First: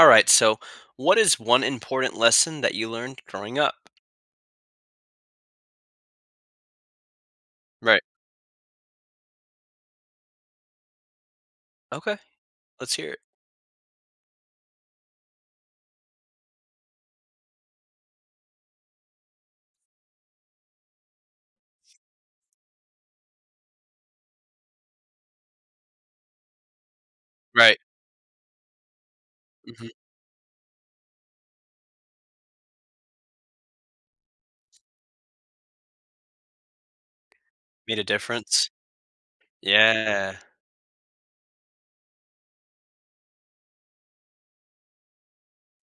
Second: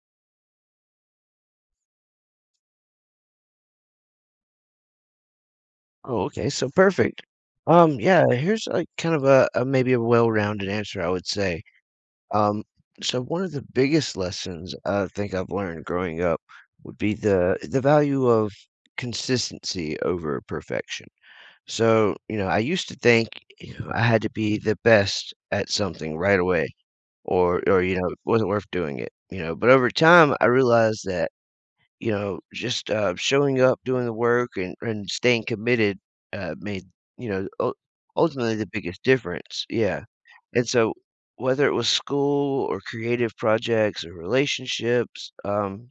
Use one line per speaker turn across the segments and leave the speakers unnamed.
Alright, so what is one important lesson that you learned, growing up?
Oh, okay, so perfect. Um,
Right.
yeah, here's a, kind of a a, maybe a well-rounded answer, I would say.
Okay.
Um,
Let's hear it.
so one of the biggest lessons I think I've learned growing up, would be the, the value of consistency over perfection. So, you know, I used to think, you know, I had to be the best at something right away, or
Right.
or, you know, it wasn't worth doing it, you know? But over
Mhm.
time, I realized that, you know, just, um, showing up, doing the work, and and staying committed, uh, made, you know, ul
Made a
ultimately, the
difference.
biggest difference. Yeah,
Yeah.
and so, whether it was school or creative projects, or relationships, um,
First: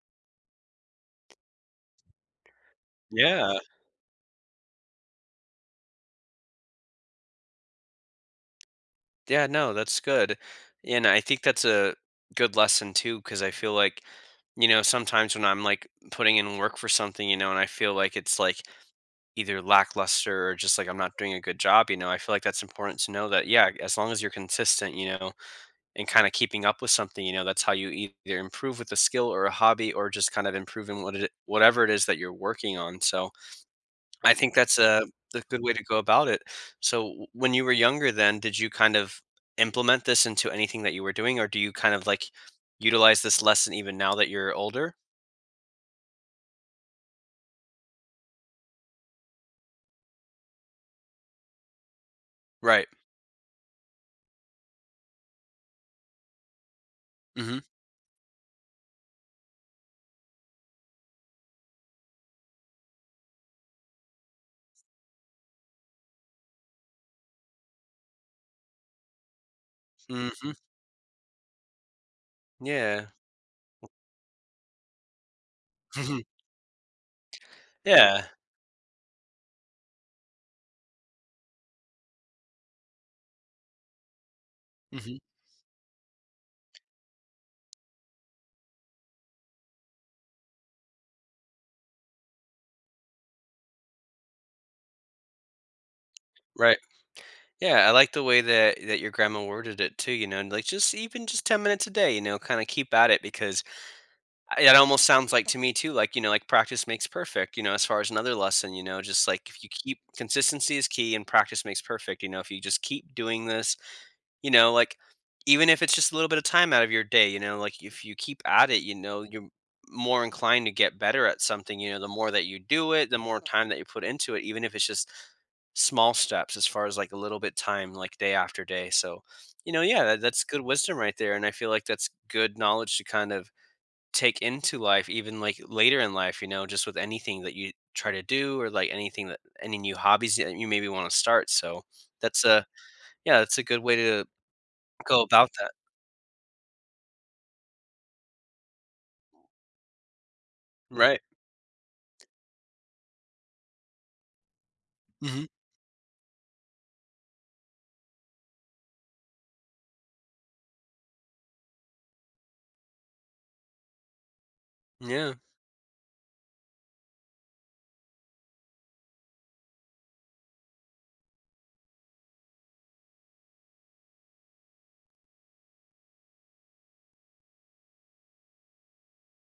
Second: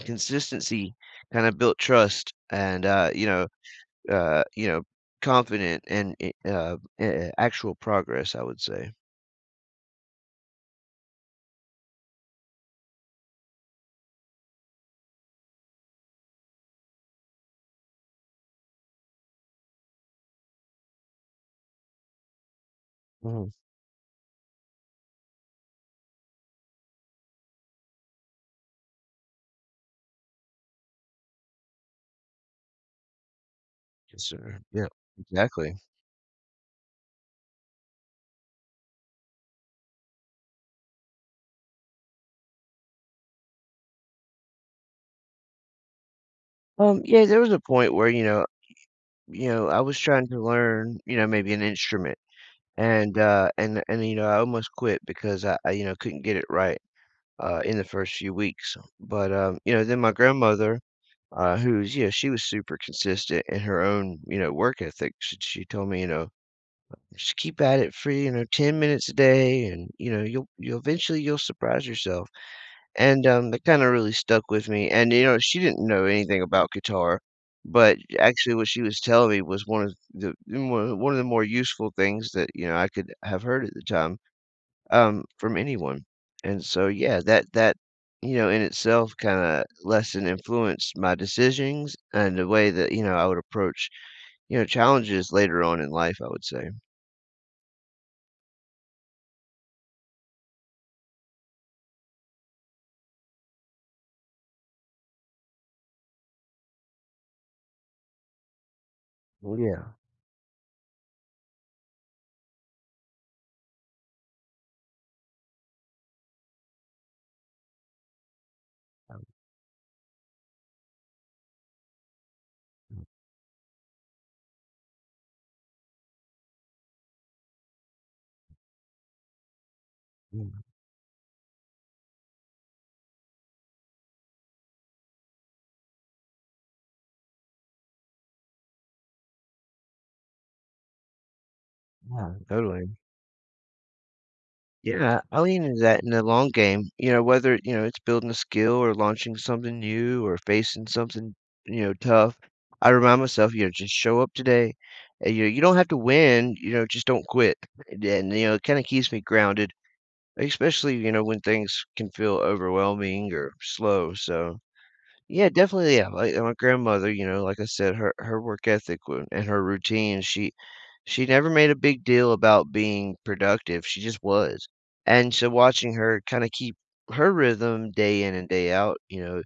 consistency kinda built trust and, uh, you know,
Yeah.
uh, you know, confident in, i uh, a actual progress, I would say.
Yeah, no, that's good. And, I think that's a, good lesson too 'cause I feel like, you know, sometimes when I'm, like, putting in work for something, you know, and I feel like it's, like, either lackluster or just, like, I'm not doing a good job, you know, I feel like that's important to know that,
Mhm.
yeah, as long as you're consistent, you know, and kinda keeping up with something, you know, that's how you either improve with a skill or a hobby or just kind of improving what it whatever it is that you're working on, so.
Yes,
I think
sir.
that's
Yep.
a a good way
Exactly.
to go about it. So, when you were younger then, did you kind of, implement this into anything that you were doing, or do you kind of, like, utilize this lesson even now that you're older?
Um, yeah, there was a point where, y you know, you know, I was trying to learn, you know, maybe an instrument
Right.
and, uh, and and, you know, I almost quit because I I, you know, couldn't get it right, uh,
Mhm.
in the first few weeks. But, uh, you know, then my grandmother, uh, who's yeah, she was super consistent in her own, you know, work ethic, sh she told me, you know, "Just keep at it free," you know, "10 minutes a day," and, you know, "you'll
Mhm.
you'll eventually, you'll surprise yourself."
Yeah.
And, um, that
M
kinda really stuck with me and, you know, she didn't know
Mhm.
anything about guitar, but,
Yeah.
actually, what she was telling me was one the one one of the more useful things that, you know, I could have heard at the time,
Mhm.
um, from anyone. And so, yeah, that that, you know, in itself kinda less than influenced my decisions, and the way that, you know, I would approach, you know, challenges later on in life, I would say.
Right. Yeah, I like the way that that your grandma worded it too, you know, and, like, just even just 10 minutes a day, you know, kinda keep at it because, I it almost sounds like to me too, like, you know, like, "practice makes perfect," you know, as far as another lesson, you know, just like
Oh,
if you
yeah.
keep consistency is key and practice makes perfect, you know, if you just keep doing this, you know, like, even if it's just a little bit of time out of your day, you know, like, if you keep at it, you
Yep.
know, you're more inclined to get better at something, you know, the more that you do
Mm.
it, the more time that you put into it, even if it's just, small steps, as far as, like, a little bit time, like, day after day, so, you know, yeah, that that's good
Mm.
wisdom right there, and I feel like that's good knowledge to kind of, take into life even, like, later in life, you know, just with anything that you try to do or, like, anything that any new hobbies that you maybe wanna start, so,
Yeah,
that's a,
totally.
yeah, that's a good way to
Yeah,
go
I
about
lean
that.
into that in the long game, you know, whether, you know, it's building a skill, or launching something new, or facing
Right.
something, you know, tough, I remind myself, you know, "Just show up today," and, you
Mhm.
know, you don't have to win, you know, just don't quit, and then, you know, it kinda keeps me grounded, especially, you know, when things can feel overwhelming, or, slow, so.
Yeah.
Yeah definitely, yeah, like, my grandmother, you know, like I said, her her work ethic w and her routine, she she never made a big deal about being productive, she just was. And, so watching her kinda keep her rhythm, day in and day out, you know,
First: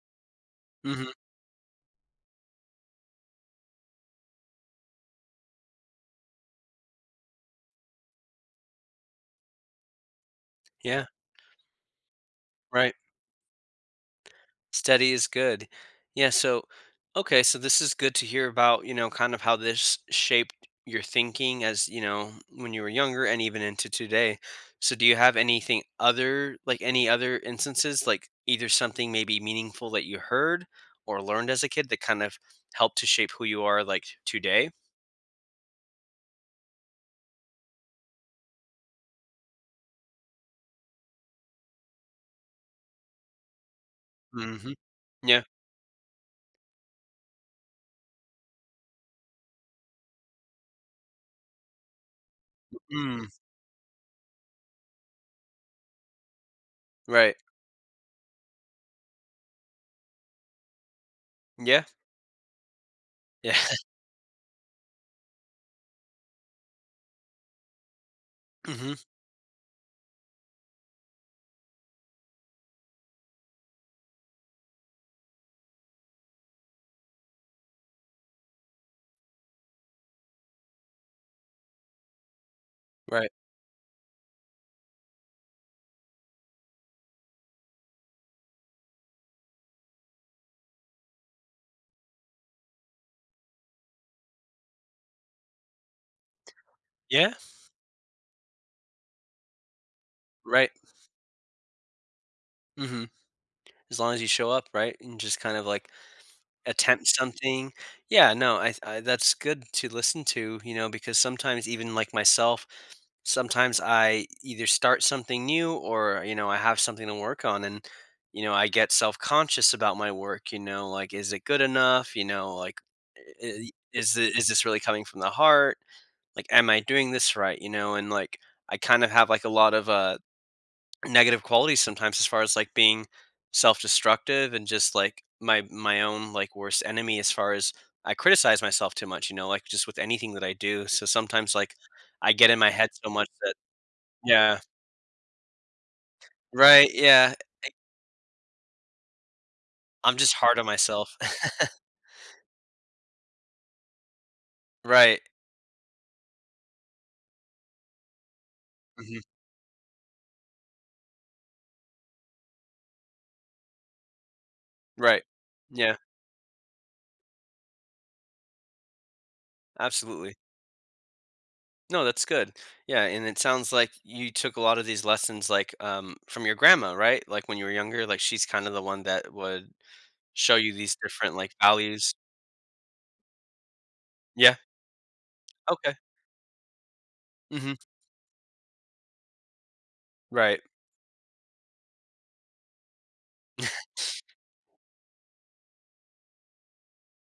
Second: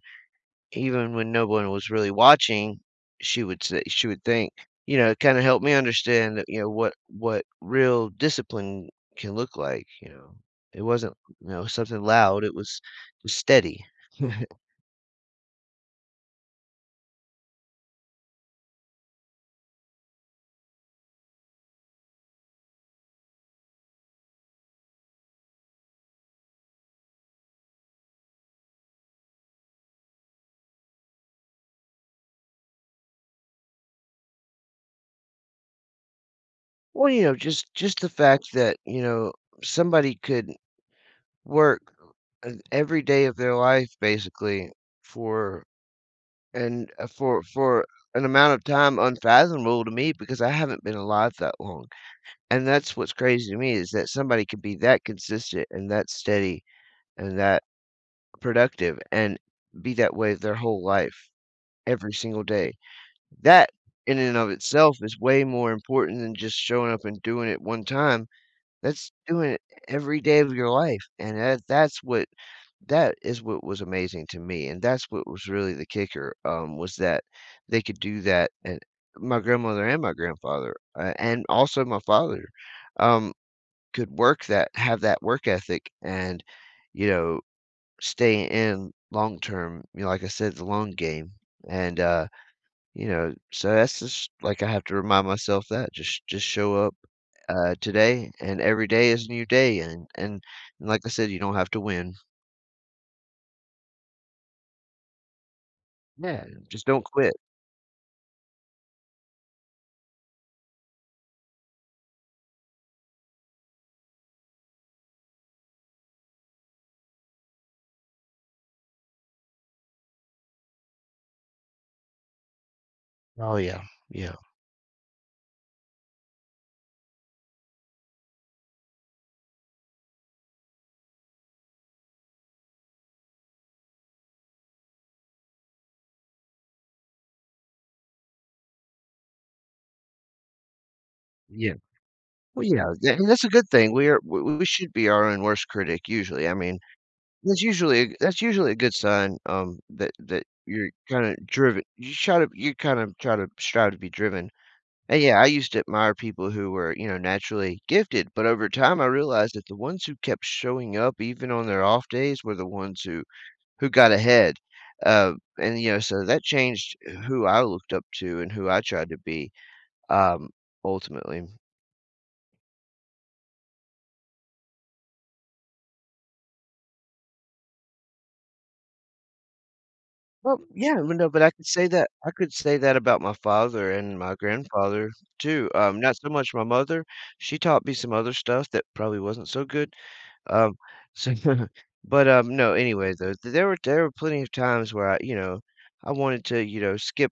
Mhm.
even when no one was really watching, she would say she would think, you know, it kinda helped me understand that, you know, what what real discipline can look like, you know? It
Yeah.
wasn't, you know, something loud, it was,
Right.
steady.
Steady is good. Yeah, so okay, so this is good to hear about, you know, kind of how this shaped your thinking as, you know, when you were younger and even into today. So, do you have anything other like, any other instances, like, either something maybe meaningful that you heard, or learned as a kid that kind of, helped to shape who you are, like, today?
Well, you know, just just the fact that, you know, somebody could work every day of their life, basically,
Mhm. Yeah.
for and, uh, for for an amount of time unfathomable to me because I haven't been alive that long, and that's what's
Mm.
crazy to me is that somebody could be that consistent and that steady
Right.
and that productive and be that way their whole life,
Yeah.
every single day.
Yeah.
That, in and of itself, is way more important than just showing up and doing it one time.
Mhm.
That's doing it every day of your life, and that that's what that is what was amazing to me, and that's what was really the kicker, um, was that they could do that, and my grandmother and my grandfather, and also my father,
Right.
um, could work that have that work ethic and, you know, stay in long term. You know, like I said, it's a long game, and, uh, you know, so that's just, like I have to remind myself that just just show up,
Yeah.
uh, today, and every day is a new day, and and
Right.
and like I said, you don't have to win.
Mhm. As long as you show up, right, and just kind of, like,
Yeah. Just don't
attempt
quit.
something. Yeah. No. I th I that's good to listen to, you know, because sometimes even like myself, sometimes I either start something new or, you know, I have something to work on and, you know, I get self-conscious about my work, you know, like, "Is it good enough," you know, like, "I
Oh,
i
yeah.
is this
Yeah.
is this really coming from the heart," like, "Am I doing this right," you know, and, like, I kind of have, like, uh, lot of negative qualities sometimes as far as, like, being self-destructive and just, like, my my own, like, worst enemy, as far as I criticize myself too much, you know, like, just with anything that I do, so sometimes,
Yeah.
like, I get in
Well,
my
yeah.
head so
Th
much
and that's a
that
good thing. We are w
yeah.
we should be our own worst critic usually. I mean,
Right. Yeah,
that's
I I
usually that's usually a good sign, um, that
I'm just
that
hard on
you're
myself.
kinda drive you're try to you're kinda trying to trying to be driven, and,
Right.
yeah, I used to admire people who were, you know, naturally gifted, but over time, I
Mhm.
realized that the ones who kept showing up, even on their off days, were the ones who who got ahead,
Right.
uh, and, you
Yeah.
know so that changed who I looked up to and who I tried to be,
Absolutely.
um, ultimately.
No, that's good. Yeah, and it sounds like you took a lot of these lessons, like, um, from your grandma, right, like, when you were younger, like, she's kinda the one that would show
Well,
you
yeah,
these
you know,
different,
but I
like,
could say that
values.
I could say that about my father and my
Yeah.
grandfather too, uh,
Okay.
not so much my mother. She
Mhm.
taught me some other stuff that probably wasn't so good.
Right.
Um, so but, um, no, anyway, though, there there were there were plenty of times where I, you know, I wanted to, you know, skip,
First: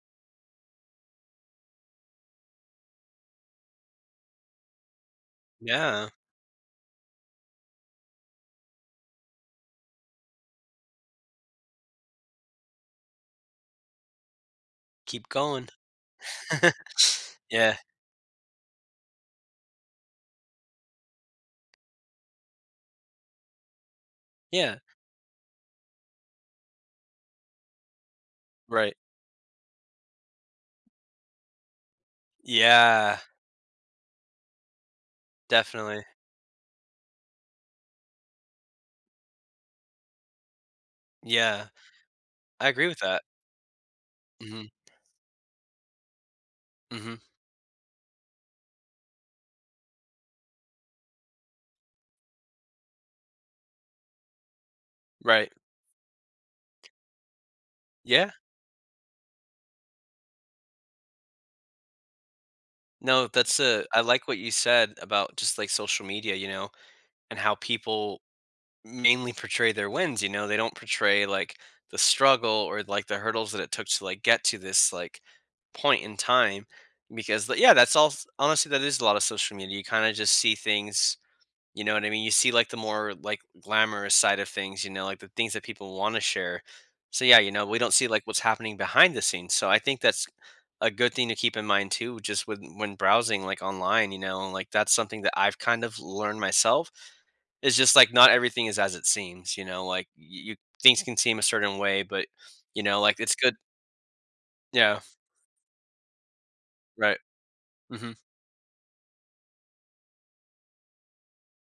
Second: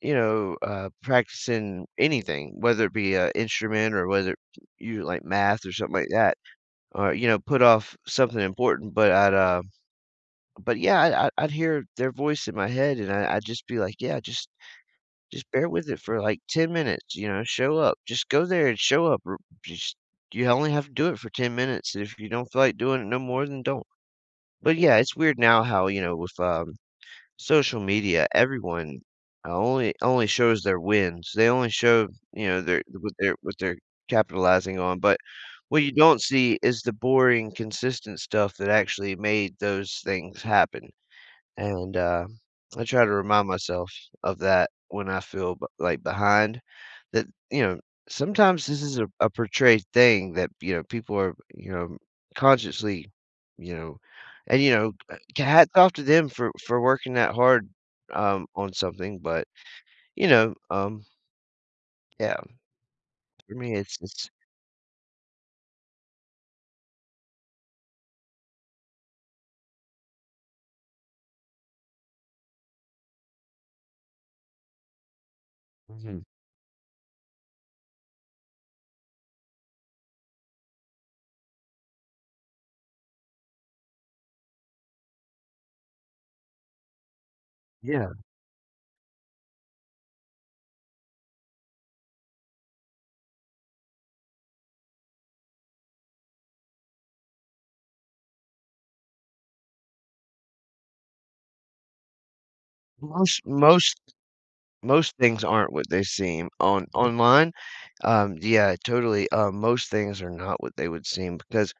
you know, uh, practicing anything, whether it be a instrument or whether you like math or something like
Yeah.
that or, you know, put off something important, but I'd, uh but, yeah, I'd I'd I'd hear their voice in my head, and I I'd just be like, "Yeah. Just
Keep
just bear
going.
with it for, like, 10 minutes, you know?
Yeah.
Show up. Just go there and show up. R just you only have to do it for 10 minutes. If you don't feel like doing it no more, then don't,"
Yeah.
but, yeah, it's weird now how, you know, with, um, social media,
Right.
everyone only only shows their wins. They only show, you know, their what
Yeah.
they're what they're capitalizing on, but what you
Definitely.
don't see is the boring, consistent stuff that actually made those things happen,
Yeah.
and, uh,
I
I
agree with
try to
that.
remind myself of
Mhm.
that when I feel, b like, behind
Mhm.
that, you know, sometimes this is a a portrayed thing that, you know, people are, you know, consciously, you know and you know, uh,
Right.
hats off to them for for working that hard,
Yeah.
um, on something, but, you know, um Yeah.
No.
For
That's,
me,
uh
it's
I like
it's
what you said about just, like, social media, you know, and how people mainly portray their wins, you know? They don't portray, like, the struggle or, like, the hurdles that it took to, like, get to this, like, point in
Mhm.
time because l yeah, that's all s honestly, that is a lotta social media. You kinda just see things, you know what I mean? You see, like, the more, like, glamorous side of things, you know, like, the things that people wanna share, so, yeah, you know, we don't see,
Yeah.
like, what's happening behind the scenes, so, I think that's a good thing to keep in mind too just when when browsing, like, online. You know, like, that's something that I've kind of learned myself. It's just, like, not everything is as it seems, you know, like, y you things can seem a certain way, but, you know, like, it's
Most
good
most
Yeah.
most things aren't what they seem on
Right.
online.
Mhm.
Um, yeah, totally. Uh, most things are not what they would seem because,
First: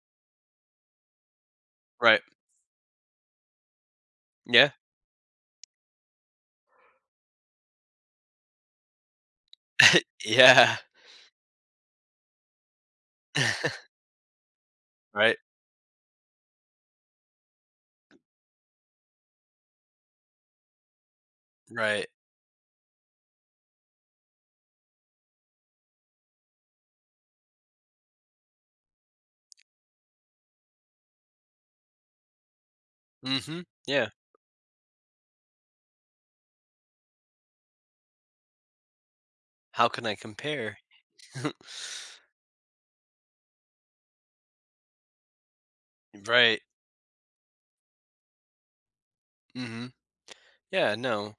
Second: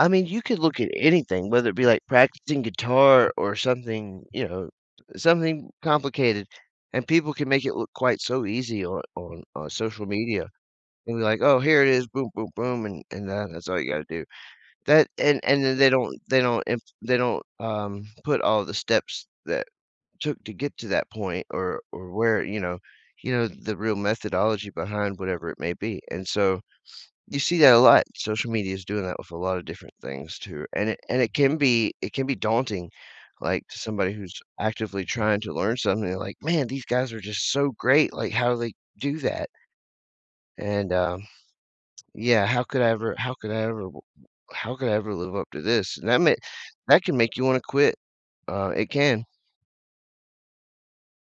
I mean, you could look at anything, whether it be, like,
Right.
practicing guitar or something, you know,
Yeah.
something complicated, and people can make it look quite so easy on on on social media,
Yeah.
and be like, "Oh, here it is. Boom, boom, boom, and and that that's all you gotta do." That
Right.
and and then they don't they don't imp they don't, um, put all the steps that took to get to that point or
Right.
or where, you know you know, the real methodology behind whatever it may be, and so, you see that a lot. Social media is doing that with a lot of different things, too, and it and it can be it can be daunting,
Mhm.
like, to
Yeah.
somebody who's actively trying to learn something, like, "Man, these guys are just so great, like, how do they do that?"
How can I compare?
And, um, yeah, how could I ever how could I ever w how could I ever live up to this? That ma
Right.
that can make you wanna quit. Uh, it can.
Mhm. Yeah. No.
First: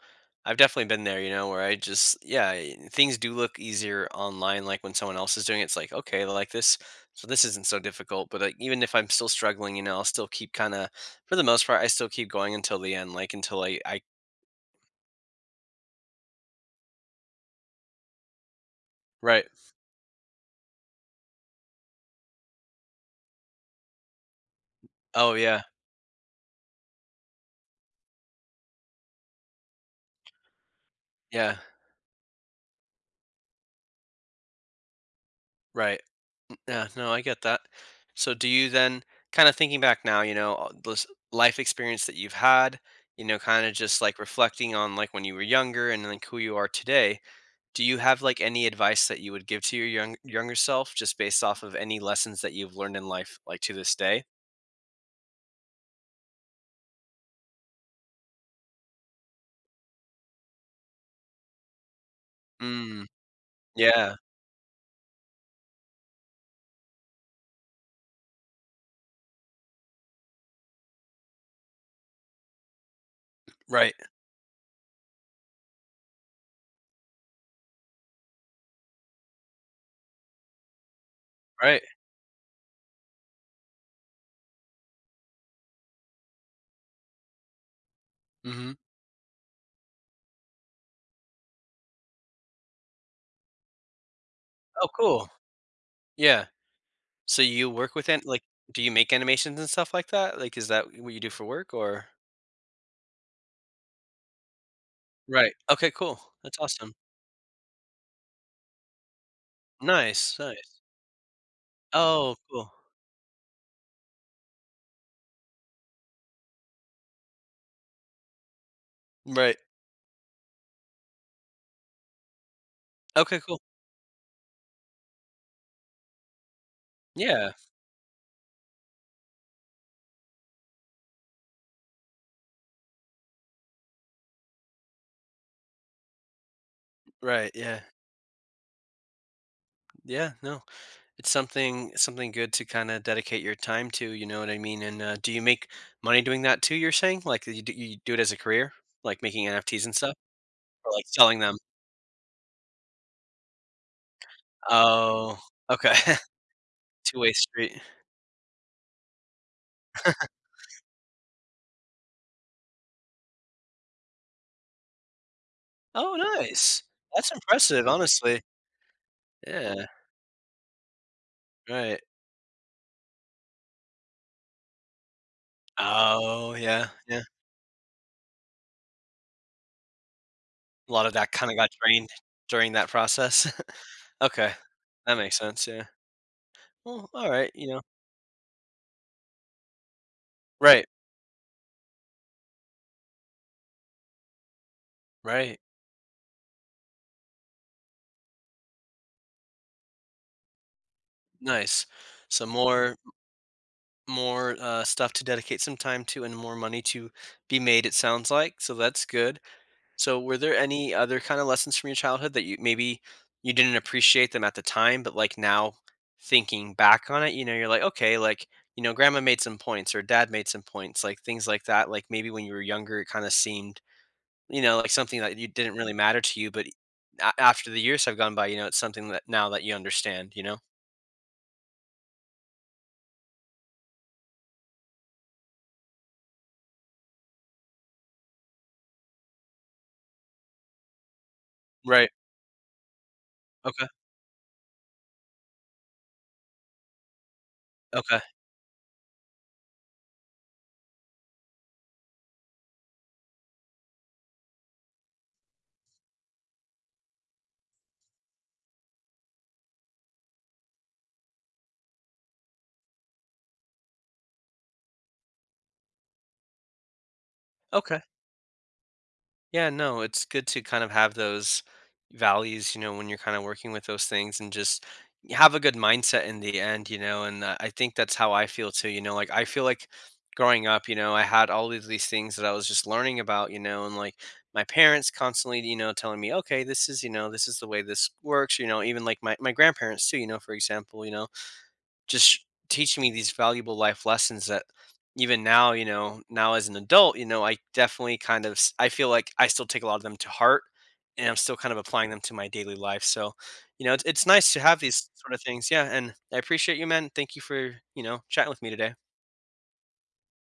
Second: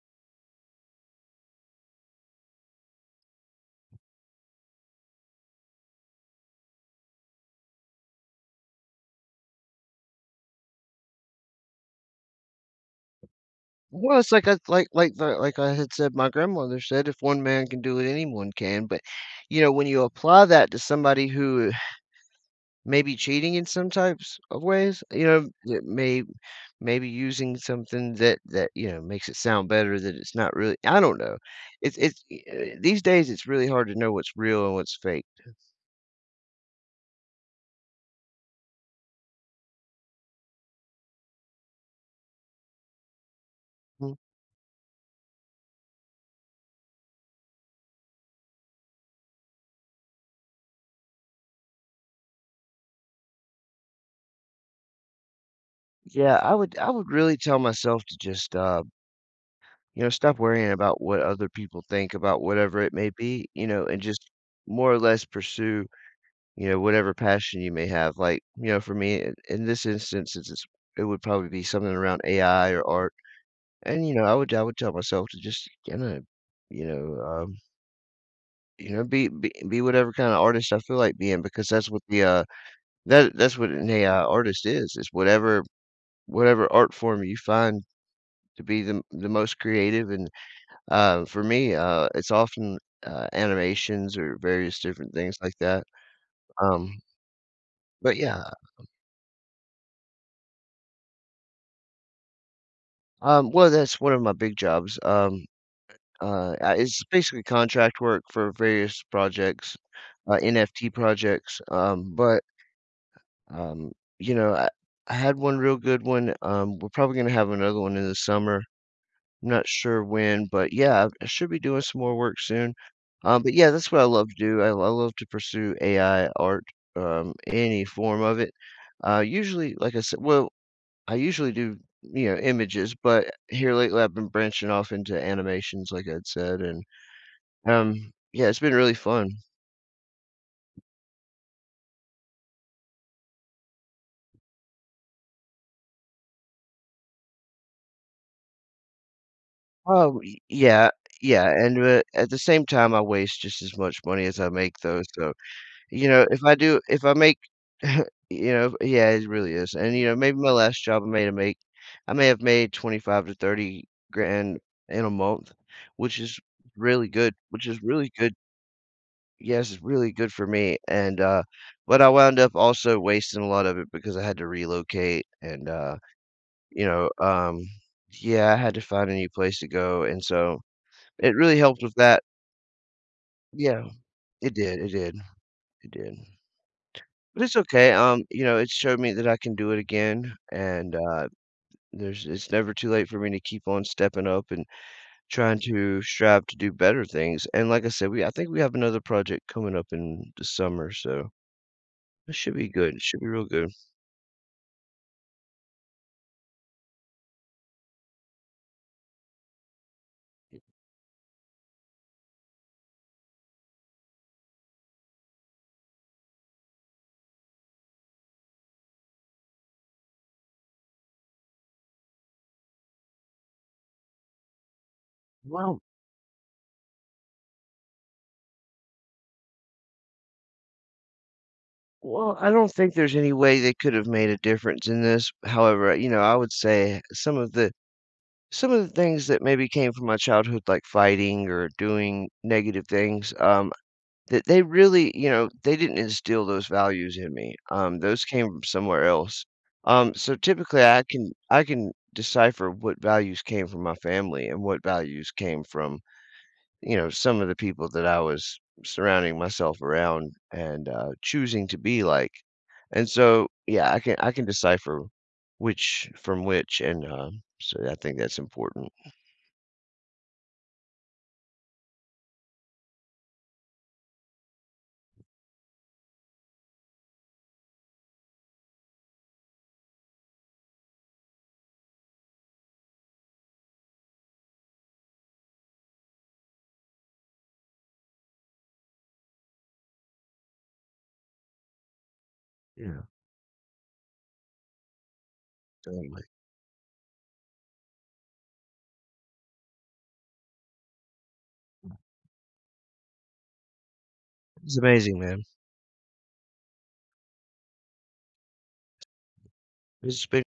I've definitely been there, you know, where I just yeah, I I things do look easier online, like, when someone else is doing it. It's like, "Okay, like, this well, this isn't so difficult," but I even if I'm still struggling, you know, I'll still keep kinda for the most part, I still keep going until the end, like, until I I
Well, it's like a like like the like I had said, my grandmother said, "If one man can do it, anyone can," but,
Right.
you know, when you apply that to somebody who may be cheating in some types of ways, you
Oh,
know,
yeah.
d may maybe using something that that, you know, makes it sound better that it's not really I don't know.
Yeah.
It's it's eh, uh, these days, it's really hard to know what's real and what's faked.
Right. M uh, no. I get that. So do you, then kinda thinking back now, you know, uh those life experience that you've had, you know, kinda just,
Hmm.
like, reflecting on, like, when you were younger and then, like, who you are today, do you have, like, any advice that you would give to your young younger self, just based off of any lessons that you've learned in life, like, to this day?
Yeah. I would I would really tell myself to just, uh you know, stop worrying about what other people think about whatever it
Mm.
may be, you know, and
Yeah.
just more or less pursue, you know, whatever passion you may have, like, you know, for me, i in this instance, it's just it would probably be something around AI or art,
Right.
and, you know, I would I would tell myself to just kinda, you know, um you know, be be be whatever kinda artist I feel like being because
Right.
that's what the, uh that that's what an AI artist is. It's whatever whatever art form you find to
Mhm.
be the the most creative, and, uh, for me, uh, it's often, uh, animations or various
Oh,
different
cool.
things like that,
Yeah.
um
So you work
But
within like,
yeah,
do
um
you make animations and stuff like that, like, is that what you do for work or
Um, well, that's one of my big jobs, um,
Right. Okay. Cool.
uh,
That's awesome.
it's basically contract work for various projects, uh,
Nice. Nice.
NFT projects, um,
Oh,
but
cool.
um, you know, I I had one real good one, um, we're probably gonna have another one in the summer. I'm
Right.
not sure when, but, yeah, I should be doing some more work soon.
Okay.
Um, but,
Cool.
yeah, that's what I love to do. I I love to pursue AI art, um,
Yeah.
any form of it. Uh, usually, like I sai well, I usually do, you know, images, but here lately, I've been branching off into animations, like I'd said, and,
Right. Yeah.
um, yeah, it's been really fun.
Yeah. No. It's something something good to, kinda, dedicate your time to, you know what I mean, and, uh, do you make money doing that too, you're saying, like, uh, you do you do it as a career, like making NFTs and stuff,
Oh, y yeah.
or, like, selling
Yeah,
them?
and, wh at the same time, I waste just as much money as I make, though, so,
Oh, okay.
you know, if I do if I
two way
make
street.
you know yeah, it's really is, and, you know, maybe my last job, I may have made I may have made 25,000 to 30,000 grand in a month,
Oh,
which is
nice.
really
That's
good which is
impressive,
really good
honestly.
Yes. It's
Yeah.
really good for me, and, uh, but
Right.
I wound up, also, wasting a lot of it because I had to relocate and, uh,
Oh,
you
yeah.
know,
Yeah.
um yeah, I had to find a new place to go, and so
A lot of that
it
kinda
really
got
helped with
drained
that.
during that process.
Yeah.
Okay.
It did. It did.
That makes sense. Yeah.
It did,
Well,
but
alright.
it's
You know?
okay. Um, you know, it showed me that I can do it again,
Right.
and, uh, there's it's never too late for me to keep on stepping up, and
Right.
trying to strive to do better things, and like I said, we I think we have another project coming up in the summer, so
Nice,
it
so
should be
more
good.
m
It should be real good.
more, uh, stuff to dedicate some time to and more money to be made, it sounds like, so that's good. So, were there any other kinda lessons from your childhood that you maybe you didn't appreciate them at the time, but, like, now, thinking back on it, you know, you're like, "Okay, like, you know, grandma made some points or dad made some points," like, things like that, like, maybe when you were younger, it kinda seemed, you know, like, something that you didn't
Well
really matter to you, but a after the years have gone by, you know, it's something that now that you understand, you know?
Well, I don't think there's any way they could have made a difference in this. However, you know, I would say some of the some of the things that maybe came from my childhood, like fighting or
Right.
doing negative things, um,
Okay.
that they really you know, they didn't instill those values in me. Um,
Okay.
those came from somewhere else. Um, so typically, I can I can decipher what values came from my family and what values came from, you know, some of the people that I was surrounding myself around and, uh, choosing to be like, and so, yeah, I can I can decipher which from which and, uh, so I
Okay.
think that's important.
Yeah. No. It's good to kinda have those values, you know, when you're kinda working with those things and just have a good mindset in the end, you know, and, uh, I think that's how I feel, too, you know, like, I feel like growing up, you know, I had all of these things that I was just learning about, you know, and, like, my parents constantly, you know, telling me, "Okay. This is, you know, this is the way this works," you know? Even like my my grandparents too, you know? For example, you know, just teaching
Yeah.
me these valuable life lessons that even now, you know,
Totally.
now as an adult, you know, I definitely kind of s I feel like I still take a lot of them to heart, and I'm still kind of applying them to my daily life, so, you know, it's it's nice to
It was
have these
amazing,
sort of
man.
things. Yeah, and I appreciate you, man. Thank you for, you know, chatting with me today.
It's be